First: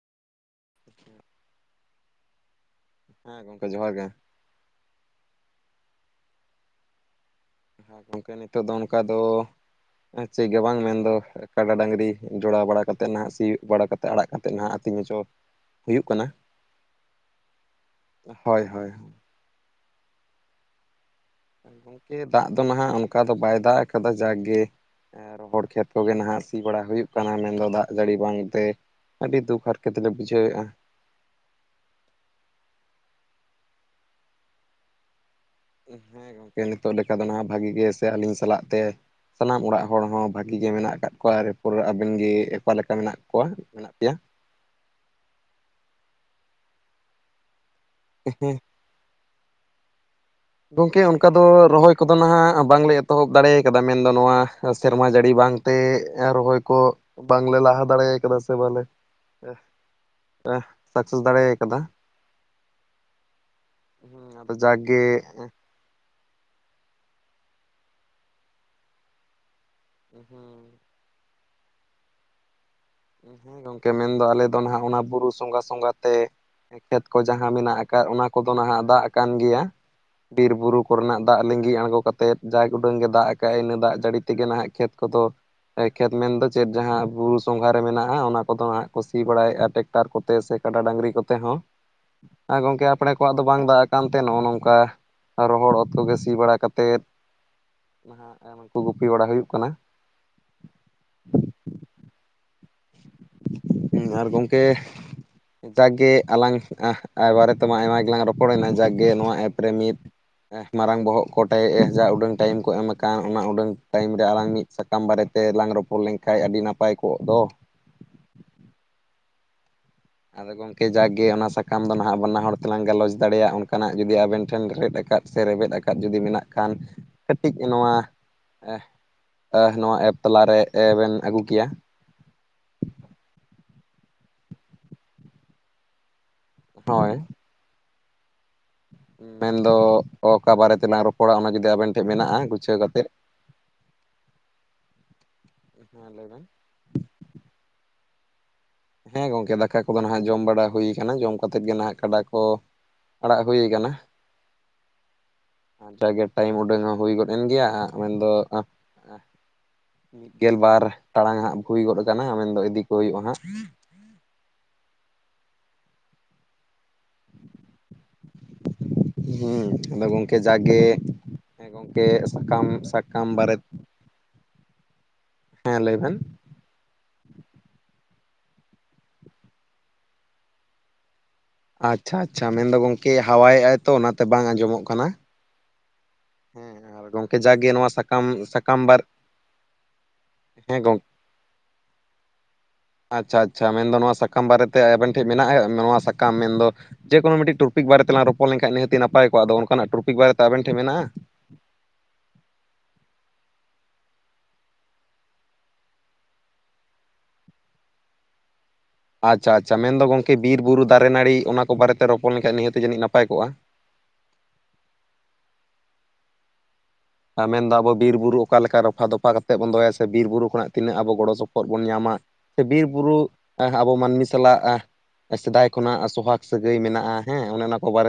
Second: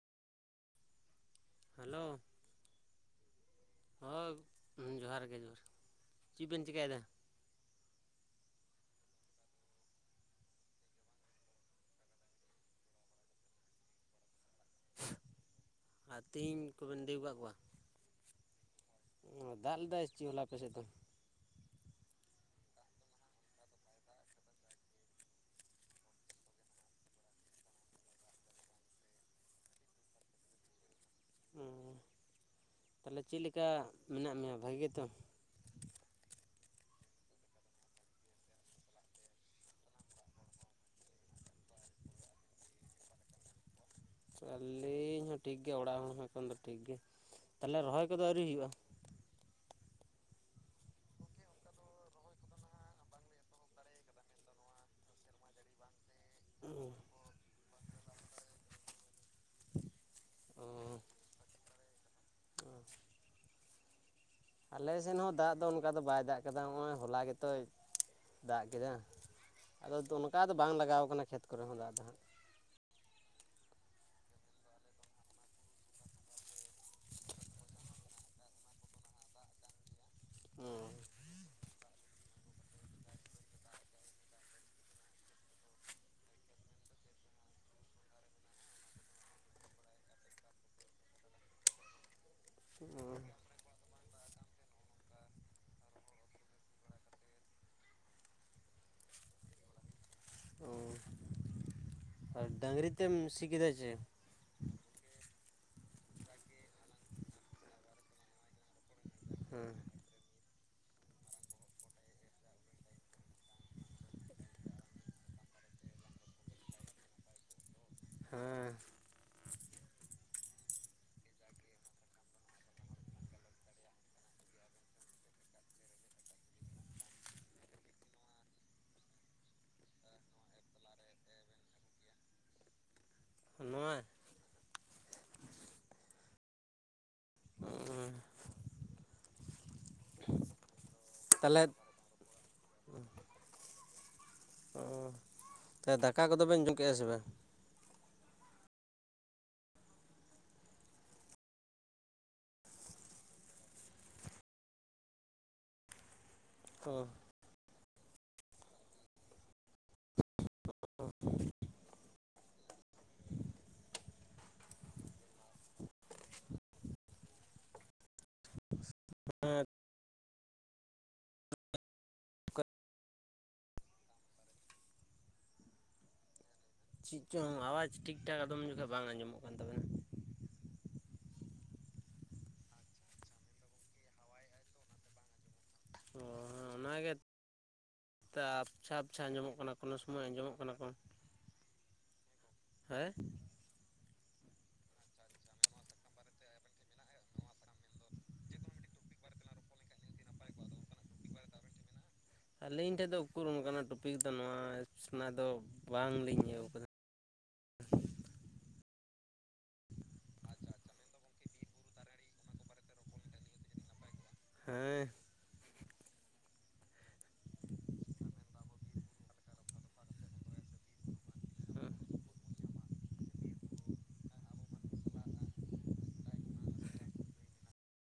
[inaudible] Hello ᱦᱮᱸ ᱜᱚᱝᱠᱮ ᱡᱚᱦᱟᱨ ᱜᱮ [unintelligible] ᱦᱩᱸ ᱡᱚᱦᱟᱨ ᱜᱮ ᱡᱚᱦᱟᱨ ᱪᱤᱜ ᱵᱮᱱ ᱪᱮᱠᱟᱭᱫᱟ? ᱦᱮᱸ ᱜᱚᱝᱠᱮ ᱱᱤᱛᱚᱜ ᱫᱚ ᱚᱱᱠᱟ ᱫᱚ ᱮᱸ ᱪᱮᱜ ᱜᱮ ᱵᱟᱝ ᱢᱮᱱᱫᱚ ᱠᱟᱰᱟ ᱰᱟᱹᱝᱨᱤ ᱡᱚᱲᱟᱣ ᱵᱟᱲᱟ ᱠᱟᱛᱮᱜ ᱱᱟᱦᱟᱜ ᱥᱤᱭᱳᱜ ᱵᱟᱲᱟ ᱠᱟ ᱛᱮ ᱟᱲᱟᱜ ᱠᱟᱛᱮᱫ ᱱᱟᱦᱟᱜ ᱟᱹᱛᱤᱧ ᱚᱪᱚ ᱦᱩᱭᱩᱜ ᱟᱨ ᱠᱟᱱᱟ᱾ ᱛᱮᱦᱤᱧ ᱠᱚᱵᱮᱱ ᱫᱮᱣ ᱦᱚᱭ ᱦᱚᱭ᱾ ᱚ ᱫᱟᱜ ᱞᱮᱫᱟᱭ ᱥᱮᱪᱮᱫ ᱦᱚᱞᱟ ᱟᱯᱮ ᱥᱮᱫ ᱫᱚ? ᱜᱚᱝᱠᱮ ᱫᱟᱜ ᱫᱚ ᱱᱟᱦᱟᱜ ᱚᱱᱠᱟ ᱫᱚ ᱵᱟᱭ ᱫᱟᱜ ᱠᱟᱫᱟ ᱡᱟᱠ ᱜᱮ ᱮ ᱨᱚᱦᱚᱲ ᱠᱷᱮᱛ ᱠᱚᱜᱮ ᱱᱟᱦᱟᱜ ᱥᱤ ᱵᱟᱲᱟ ᱦᱩᱭᱩᱜ ᱠᱟᱱᱟ ᱢᱮᱱᱫᱚ ᱫᱟᱜ ᱡᱟᱹᱲᱤ ᱵᱟᱝ ᱛᱮ᱾ ᱟᱹᱰᱤ ᱫᱩᱠ ᱦᱟᱨᱠᱮᱛ ᱞᱮ ᱵᱩᱡᱷᱟᱹᱣᱮᱜᱼᱟ᱾ ᱚᱸ ᱛᱟᱦᱞᱮ ᱪᱮᱜ ᱞᱮᱠᱟ ᱢᱮᱱᱟᱜ ᱢᱮᱭᱟ ᱵᱷᱟᱜᱮ ᱛᱚ? ᱦᱮᱸ ᱜᱚᱝᱠᱮ ᱱᱤᱛᱚᱜ ᱞᱮᱠᱟ ᱫᱚ ᱱᱟᱦᱟᱜ ᱵᱷᱟᱜᱤ ᱜᱮ ᱥᱮ ᱟᱹᱞᱤᱧ ᱥᱟᱞᱟᱜ ᱛᱮ ᱥᱟᱱᱟᱢ ᱚᱲᱟᱜ ᱦᱚᱲ ᱦᱚᱸ ᱵᱷᱟᱹᱜᱮ ᱜᱮ ᱢᱮᱱᱟᱜ ᱠᱟᱫ ᱠᱚᱣᱟ, ᱮᱨᱯᱚᱨ ᱟᱵᱮᱱ ᱜᱮ ᱚᱠᱟ ᱞᱮᱠᱟ ᱢᱮᱱᱟᱜ ᱠᱚᱣᱟ? ᱢᱮᱱᱟᱜ ᱯᱮᱭᱟ? ᱟᱹᱞᱤᱧ ᱦᱚᱸ ᱴᱷᱤᱠ ᱜᱮ ᱚᱲᱟᱜ ᱦᱚᱲ ᱦᱚᱸ ᱮᱠᱷᱚᱱ ᱫᱚ ᱴᱷᱤᱠ ᱜᱮ᱾ ᱛᱟᱞᱦᱮ ᱨᱚᱦᱚᱭ ᱠᱚᱫᱚ ᱟᱹᱣᱨᱤ ᱦᱩᱭᱩᱜᱼᱟ? ᱜᱚᱝᱠᱮ ᱚᱱᱠᱟ ᱫᱚ ᱨᱚᱦᱚᱭ ᱠᱚᱫᱚ ᱱᱟᱦᱟᱜ ᱵᱟᱝᱞᱮ ᱮᱛᱚᱦᱚᱵ ᱫᱟᱲᱮᱭ ᱠᱟᱫᱟ ᱢᱮᱱᱫᱚ ᱱᱚᱣᱟ ᱥᱮᱨᱢᱟ ᱡᱟᱹᱲᱤ ᱵᱟᱝ ᱛᱮ ᱮᱸ ᱨᱚᱦᱚᱭ ᱠᱚ ᱵᱟᱝᱞᱮ ᱞᱟᱦᱟ ᱫᱟᱲᱮ ᱠᱟᱫᱟ ᱥᱮ ᱵᱟᱞᱮ ᱮᱦ ᱮᱦ ᱚ ᱥᱟᱠᱥᱮᱥ ᱫᱟᱲᱮ ᱟᱠᱟᱫᱟ᱾ ᱟᱞᱮ ᱥᱮᱱ ᱦᱚᱸ ᱫᱟᱜ ᱫᱚ ᱚᱱᱠᱟ ᱫᱚ ᱵᱟᱭ ᱫᱟᱜ ᱠᱟᱫᱟ ᱦᱚᱸᱜᱼᱚᱭ ᱦᱚᱞᱟ ᱜᱮᱛᱚᱭ ᱫᱟᱜ ᱠᱮᱫᱟ᱾ ᱟᱫᱚ ᱛᱚᱱᱠᱟ ᱫᱚ ᱵᱟᱝ ᱞᱟᱜᱟᱣ ᱠᱟᱱᱟ ᱠᱷᱮᱛ ᱠᱚᱨᱮ ᱦᱚᱸ ᱫᱟᱜ ᱫᱚ ᱦᱟᱸᱜ᱾ ᱦᱮᱸ ᱜᱚᱝᱠᱮ ᱢᱮᱱᱫᱚ ᱟᱞᱮ ᱫᱚ ᱱᱟᱦᱟᱜ ᱚᱱᱟ ᱵᱩᱨᱩ ᱥᱚᱸᱜᱷᱟ ᱥᱚᱸᱜᱷᱟ ᱛᱮ ᱠᱷᱮᱛ ᱠᱚ ᱡᱟᱦᱟᱸ ᱢᱮᱱᱟᱜ ᱠᱟᱜ ᱚᱱᱟ ᱠᱚᱫᱚ ᱱᱟᱦᱟᱜ ᱫᱟᱜ ᱟᱠᱟᱱ ᱜᱮᱭᱟ, ᱵᱤᱨ ᱵᱩᱨᱩ ᱠᱚᱨᱮᱱᱟᱜ ᱫᱟᱜ ᱞᱤᱸᱜᱤ ᱟᱬᱜᱚ ᱠᱟᱛᱮᱫ ᱡᱟᱠ ᱩᱰᱟᱹᱝ ᱜᱮ ᱫᱟᱜ ᱟᱠᱟᱜᱼᱮ ᱤᱱᱟᱹ ᱫᱟᱜ ᱡᱟᱹᱲᱤ ᱛᱮᱜᱮ ᱱᱟᱦᱟᱜ ᱠᱷᱮᱛ ᱠᱚᱫᱚ ᱮ ᱠᱷᱮᱛ ᱢᱮᱱ ᱫᱚ ᱪᱮᱫ ᱡᱟᱦᱟᱸ ᱵᱩᱨᱩ ᱥᱚᱝᱜᱷᱟ ᱨᱮ ᱢᱮᱱᱟᱜᱼᱟ ᱚᱱᱟ ᱠᱚᱫᱚ ᱦᱟᱸᱜ ᱠᱚ ᱥᱤ ᱵᱟᱲᱟᱭᱮᱜᱼᱟ ᱴᱮᱠᱴᱟᱨ ᱠᱚᱛᱮ ᱥᱮ ᱠᱟᱰᱟ ᱰᱟᱹᱝᱨᱤ ᱠᱚᱛᱮ ᱦᱚᱸ᱾ ᱟ ᱜᱚᱝᱠᱮ ᱟᱯᱲᱮ ᱠᱚᱣᱟᱜ ᱫᱚ ᱵᱟᱝ ᱫᱟᱜ ᱟᱠᱟᱱ ᱛᱮ ᱱᱚᱜᱼᱚ ᱱᱚᱝᱠᱟ ᱨᱚᱦᱚᱲ ᱚᱛ ᱠᱚᱜᱮ ᱥᱤ ᱵᱟᱲᱟ ᱠᱟᱛᱮᱫ ᱱᱟᱦᱟᱜ ᱮ ᱱᱩᱠᱩ ᱜᱩᱯᱤ ᱵᱟᱲᱟ ᱦᱩᱭᱩᱜ ᱠᱟᱱᱟ᱾ ᱚ᱾ ᱟᱨ ᱰᱟᱹᱟᱝᱨᱤ ᱛᱮᱢ ᱥᱤ ᱠᱮᱫᱟ ᱪᱮ? ᱟᱨ ᱜᱚᱝᱠᱮ ᱡᱟᱠᱜᱮ ᱟᱞᱟᱝ ᱟᱸᱦ ᱟ ᱵᱟᱨᱮ ᱛᱮᱢᱟ ᱟᱭᱢᱟ ᱜᱮᱞᱟᱝ ᱨᱚᱯᱚᱲᱮᱱᱟ ᱡᱟᱠᱜᱮ ᱱᱚᱣᱟ ᱮᱯ ᱦᱮᱸ ᱨᱮ ᱢᱤᱫ ᱮ ᱢᱟᱨᱟᱝ ᱵᱚᱦᱚᱜ ᱠᱚ ᱴᱮ ᱮ ᱡᱟ ᱩᱰᱟᱹᱝ ᱴᱟᱭᱤᱢ ᱠᱚ ᱮᱢ ᱟᱠᱟᱱ, ᱚᱱᱟ ᱩᱰᱟᱹᱝ ᱴᱟᱭᱤᱢ ᱨᱮ ᱟᱞᱟᱝ ᱢᱤᱫ ᱥᱟᱠᱟᱢ ᱵᱟᱨᱮᱛᱮ ᱞᱟᱝ ᱨᱚᱯᱚᱲ ᱞᱮᱱᱠᱷᱟᱡ ᱟᱹᱰᱤ ᱱᱟᱯᱟᱭ ᱠᱚᱜ ᱫᱚ᱾ ᱦᱮᱸ᱾ ᱟᱫᱚ ᱜᱚᱝᱠᱮ ᱡᱟᱠᱜᱮ ᱚᱱᱟ ᱥᱟᱠᱟᱢ ᱫᱚ ᱱᱟᱦᱟᱜ ᱵᱟᱱᱟ ᱦᱚᱲ ᱛᱮᱞᱟᱝ ᱜᱟᱞᱚᱪ ᱫᱟᱲᱮᱭᱟᱜ ᱚᱱᱠᱟᱱᱟᱜ ᱡᱩᱫᱤ ᱟᱵᱮᱱ ᱴᱷᱮᱱ ᱨᱮᱫ ᱟᱠᱟᱫ ᱥᱮ ᱨᱮᱵᱮᱫ ᱟᱠᱟᱫᱟ ᱡᱩᱫᱤ ᱢᱮᱱᱟᱜ ᱠᱷᱟᱱ ᱠᱟᱹᱴᱤᱡ ᱱᱚᱣᱟ ᱮᱷ ᱟᱦ ᱱᱚᱣᱟ ᱮᱯ ᱛᱟᱞᱟᱨᱮ ᱮ ᱵᱮᱱ ᱟᱹᱜᱩ ᱠᱮᱭᱟ᱾ ᱱᱚᱣᱟ? ᱦᱳᱭ᱾ [inaudible] ᱢᱮᱱᱫᱚ ᱚᱠᱟ ᱵᱟᱨᱮ ᱛᱮᱞᱟᱝ ᱨᱚᱯᱚᱲᱟ ᱚᱱᱟ ᱛᱟᱦᱚᱞᱮ ᱡᱩᱫᱤ ᱟᱵᱮᱱ ᱴᱷᱮᱡ ᱢᱮᱱᱟᱜᱼᱟ ᱜᱩᱪᱷᱟᱹᱣ ᱠᱟᱛᱮᱫ ᱚ᱾ ᱛᱮ ᱦᱮᱸ ᱫᱟᱠᱟ ᱞᱟᱹᱭ ᱠᱚᱫᱚ ᱵᱮᱱ ᱡᱚᱢ ᱠᱮᱜ-ᱟ ᱥᱮ ᱵᱟᱝ? ᱦᱮᱸ ᱜᱚᱝᱠᱮ ᱫᱟᱠᱟ ᱠᱚᱫᱚ ᱱᱟᱦᱟᱜ ᱡᱚᱢ ᱵᱟᱲᱟ ᱦᱩᱭ ᱠᱟᱱᱟ ᱡᱚᱢ ᱠᱟᱛᱮᱫ ᱜᱮ ᱱᱟᱦᱟᱸᱜ ᱠᱟᱰᱟ ᱠᱚ ᱟᱲᱟᱜ ᱦᱳᱭ ᱠᱟᱱᱟ᱾ [unintelligible] ᱡᱟᱜᱮ ᱴᱟᱭᱤᱢ ᱩᱰᱟᱹᱝ ᱚ ᱦᱚᱸ ᱦᱩᱭ ᱜᱚᱫ ᱮᱱ ᱜᱮᱭᱟ ᱢᱮᱱ ᱫᱚ ᱢᱤᱫ ᱜᱮᱞ ᱵᱟᱨ ᱴᱟᱲᱟᱝ ᱦᱟᱸᱜ ᱦᱩᱭ ᱜᱚᱫ ᱟᱠᱟᱱᱟ ᱢᱮᱱ ᱫᱚ ᱤᱫᱤ ᱠᱚ ᱦᱩᱭᱩᱜ-ᱟ ᱦᱟᱸᱜ᱾ [unintelligible] ᱦᱮᱸ ᱟᱫᱚ ᱜᱚᱝᱠᱮ ᱡᱟᱜᱮ ᱦᱮᱸ ᱜᱚᱝᱠᱮ ᱥᱟᱠᱟᱢ ᱥᱟᱠᱟᱢ ᱵᱟᱨᱮᱫ, ᱦᱮᱸ ᱞᱟᱹᱭ ᱵᱮᱱ᱾ ᱪᱤᱜ ᱪᱚᱜ ᱟᱣᱟᱡ ᱴᱷᱤᱠ ᱴᱷᱟᱠ ᱟᱫᱚᱢ ᱡᱚᱠᱷᱚᱡ ᱵᱟᱝ ᱟᱸᱡᱚᱢᱚᱜ ᱠᱟᱱ ᱛᱟᱵᱮᱱᱟ᱾ ᱟᱪᱪᱷᱟ ᱟᱪᱪᱷᱟ ᱢᱮᱱ ᱫᱚ ᱜᱚᱝᱠᱮ ᱦᱟᱣᱟᱭ ᱮᱜ-ᱟᱭ ᱛᱚ ᱚᱱᱟᱛᱮ ᱵᱟᱝ ᱟᱸᱡᱚᱢᱚᱜ ᱠᱟᱱᱟ᱾ ᱚ ᱦᱮᱸ ᱚᱱᱟᱜᱮ ᱟᱨ ᱜᱮᱯ ᱜᱚᱝᱠᱮ ᱡᱟᱜᱮ ᱱᱚᱣᱟ ᱥᱟᱠᱟᱢ [inaudible] ᱥᱟᱠᱟᱢ ᱟᱯᱪᱷᱟ ᱵᱟᱨ ᱟᱯᱪᱷᱟ ᱟᱸᱡᱚᱢᱚᱜ ᱠᱟᱱᱟ ᱠᱳᱱᱳ ᱥᱚᱢᱚᱭ ᱟᱸᱡᱚᱢᱚᱜ ᱠᱟᱱᱟ ᱦᱮᱸ ᱠᱚ᱾ ᱜᱚᱝᱠᱮ ᱦᱮᱸ ᱟᱪᱪᱷᱟ ᱟᱪᱪᱷᱟ ᱢᱮᱱ ᱫᱚ ᱱᱚᱣᱟ ᱥᱟᱠᱟᱢ ᱵᱟᱨᱮ ᱛᱮ ᱟᱵᱮᱱ ᱴᱷᱮᱱ ᱢᱮᱱᱟᱜ-ᱟ ᱱᱚᱣᱟ ᱥᱟᱠᱟᱢ ᱢᱮᱱ ᱫᱚ ᱡᱮ ᱠᱳᱱᱳ ᱢᱤᱫᱴᱤᱡ ᱴᱚᱯᱤᱠ ᱵᱟᱨᱮ ᱛᱮᱞᱟᱝ ᱨᱚᱯᱚᱲ ᱞᱮᱠᱷᱟᱡ ᱱᱤᱦᱟᱹᱛᱤ ᱱᱟᱯᱟᱭ ᱠᱚᱜ-ᱟ, ᱟᱫᱚ ᱚᱱᱠᱟᱱᱟᱜ ᱴᱚᱯᱤᱠ ᱵᱟᱨᱮᱛᱮ ᱟᱵᱤᱱ ᱴᱷᱮᱡ ᱢᱮᱱᱟᱜ-ᱟ? ᱵᱟᱨᱮ ᱛᱮ ᱟᱵᱮᱱ ᱴᱮᱱ ᱢᱮᱱᱟᱜ-ᱟ? ᱟᱹᱞᱤᱧ ᱴᱷᱮᱱ ᱫᱚ ᱩᱠᱩᱨ ᱚᱱᱠᱟᱱᱟᱜ ᱴᱚᱯᱤᱠ ᱫᱚ ᱱᱚᱣᱟ ᱥᱮᱱᱟᱜ ᱫᱚ ᱵᱟᱝ ᱞᱤᱧ ᱤᱭᱟᱹ ᱠᱟᱫᱟ᱾ ᱟᱪᱪᱷᱟ ᱟᱪᱪᱷᱟ ᱢᱮᱱ ᱫᱚ ᱜᱚᱝᱠᱮ ᱵᱤᱨ ᱵᱩᱨᱩ ᱫᱟᱨᱮ ᱱᱟᱲᱤ ᱚᱱᱟ ᱠᱚ ᱵᱟᱨᱮ ᱛᱮ ᱨᱚᱯᱚᱲ ᱞᱮᱱᱠᱷᱟᱡ ᱱᱤᱦᱟᱹᱛᱤ ᱡᱟᱹᱱᱤᱡ ᱱᱟᱯᱟᱭ ᱠᱚᱜ-ᱟ [inaudible] ᱟᱨ ᱢᱮᱱ ᱫᱚ ᱟᱵᱚ ᱵᱤᱨ-ᱵᱩᱨᱩ ᱚᱠᱟ ᱞᱮᱠᱟ ᱨᱚᱯᱷᱟ ᱫᱚᱯᱷᱟ ᱠᱟᱛᱮᱫ ᱵᱚᱱ ᱫᱚᱦᱚᱭᱟ ᱥᱮ ᱵᱤᱨ ᱵᱩᱨᱩ ᱠᱷᱚᱱᱟᱜ ᱛᱤᱱᱟᱹᱜ ᱟᱵᱚ ᱜᱚᱲᱚ ᱥᱚᱯᱚᱦᱚᱫ ᱵᱚᱱ ᱧᱟᱢᱟ᱾ [inaudible] ᱵᱩᱨᱩ ᱟᱵᱚ ᱢᱟᱹᱱᱢᱤ ᱥᱟᱞᱟᱜ ᱥᱮᱫᱟᱭ ᱠᱷᱚᱱᱟᱜ ᱥᱚᱦᱟᱜ ᱥᱟᱹᱜᱟᱹᱭ ᱢᱮᱱᱟᱜ-ᱟ ᱦᱮᱸ ᱚᱱᱮ ᱚᱱᱟ ᱠᱚ ᱵᱟᱨᱮ᱾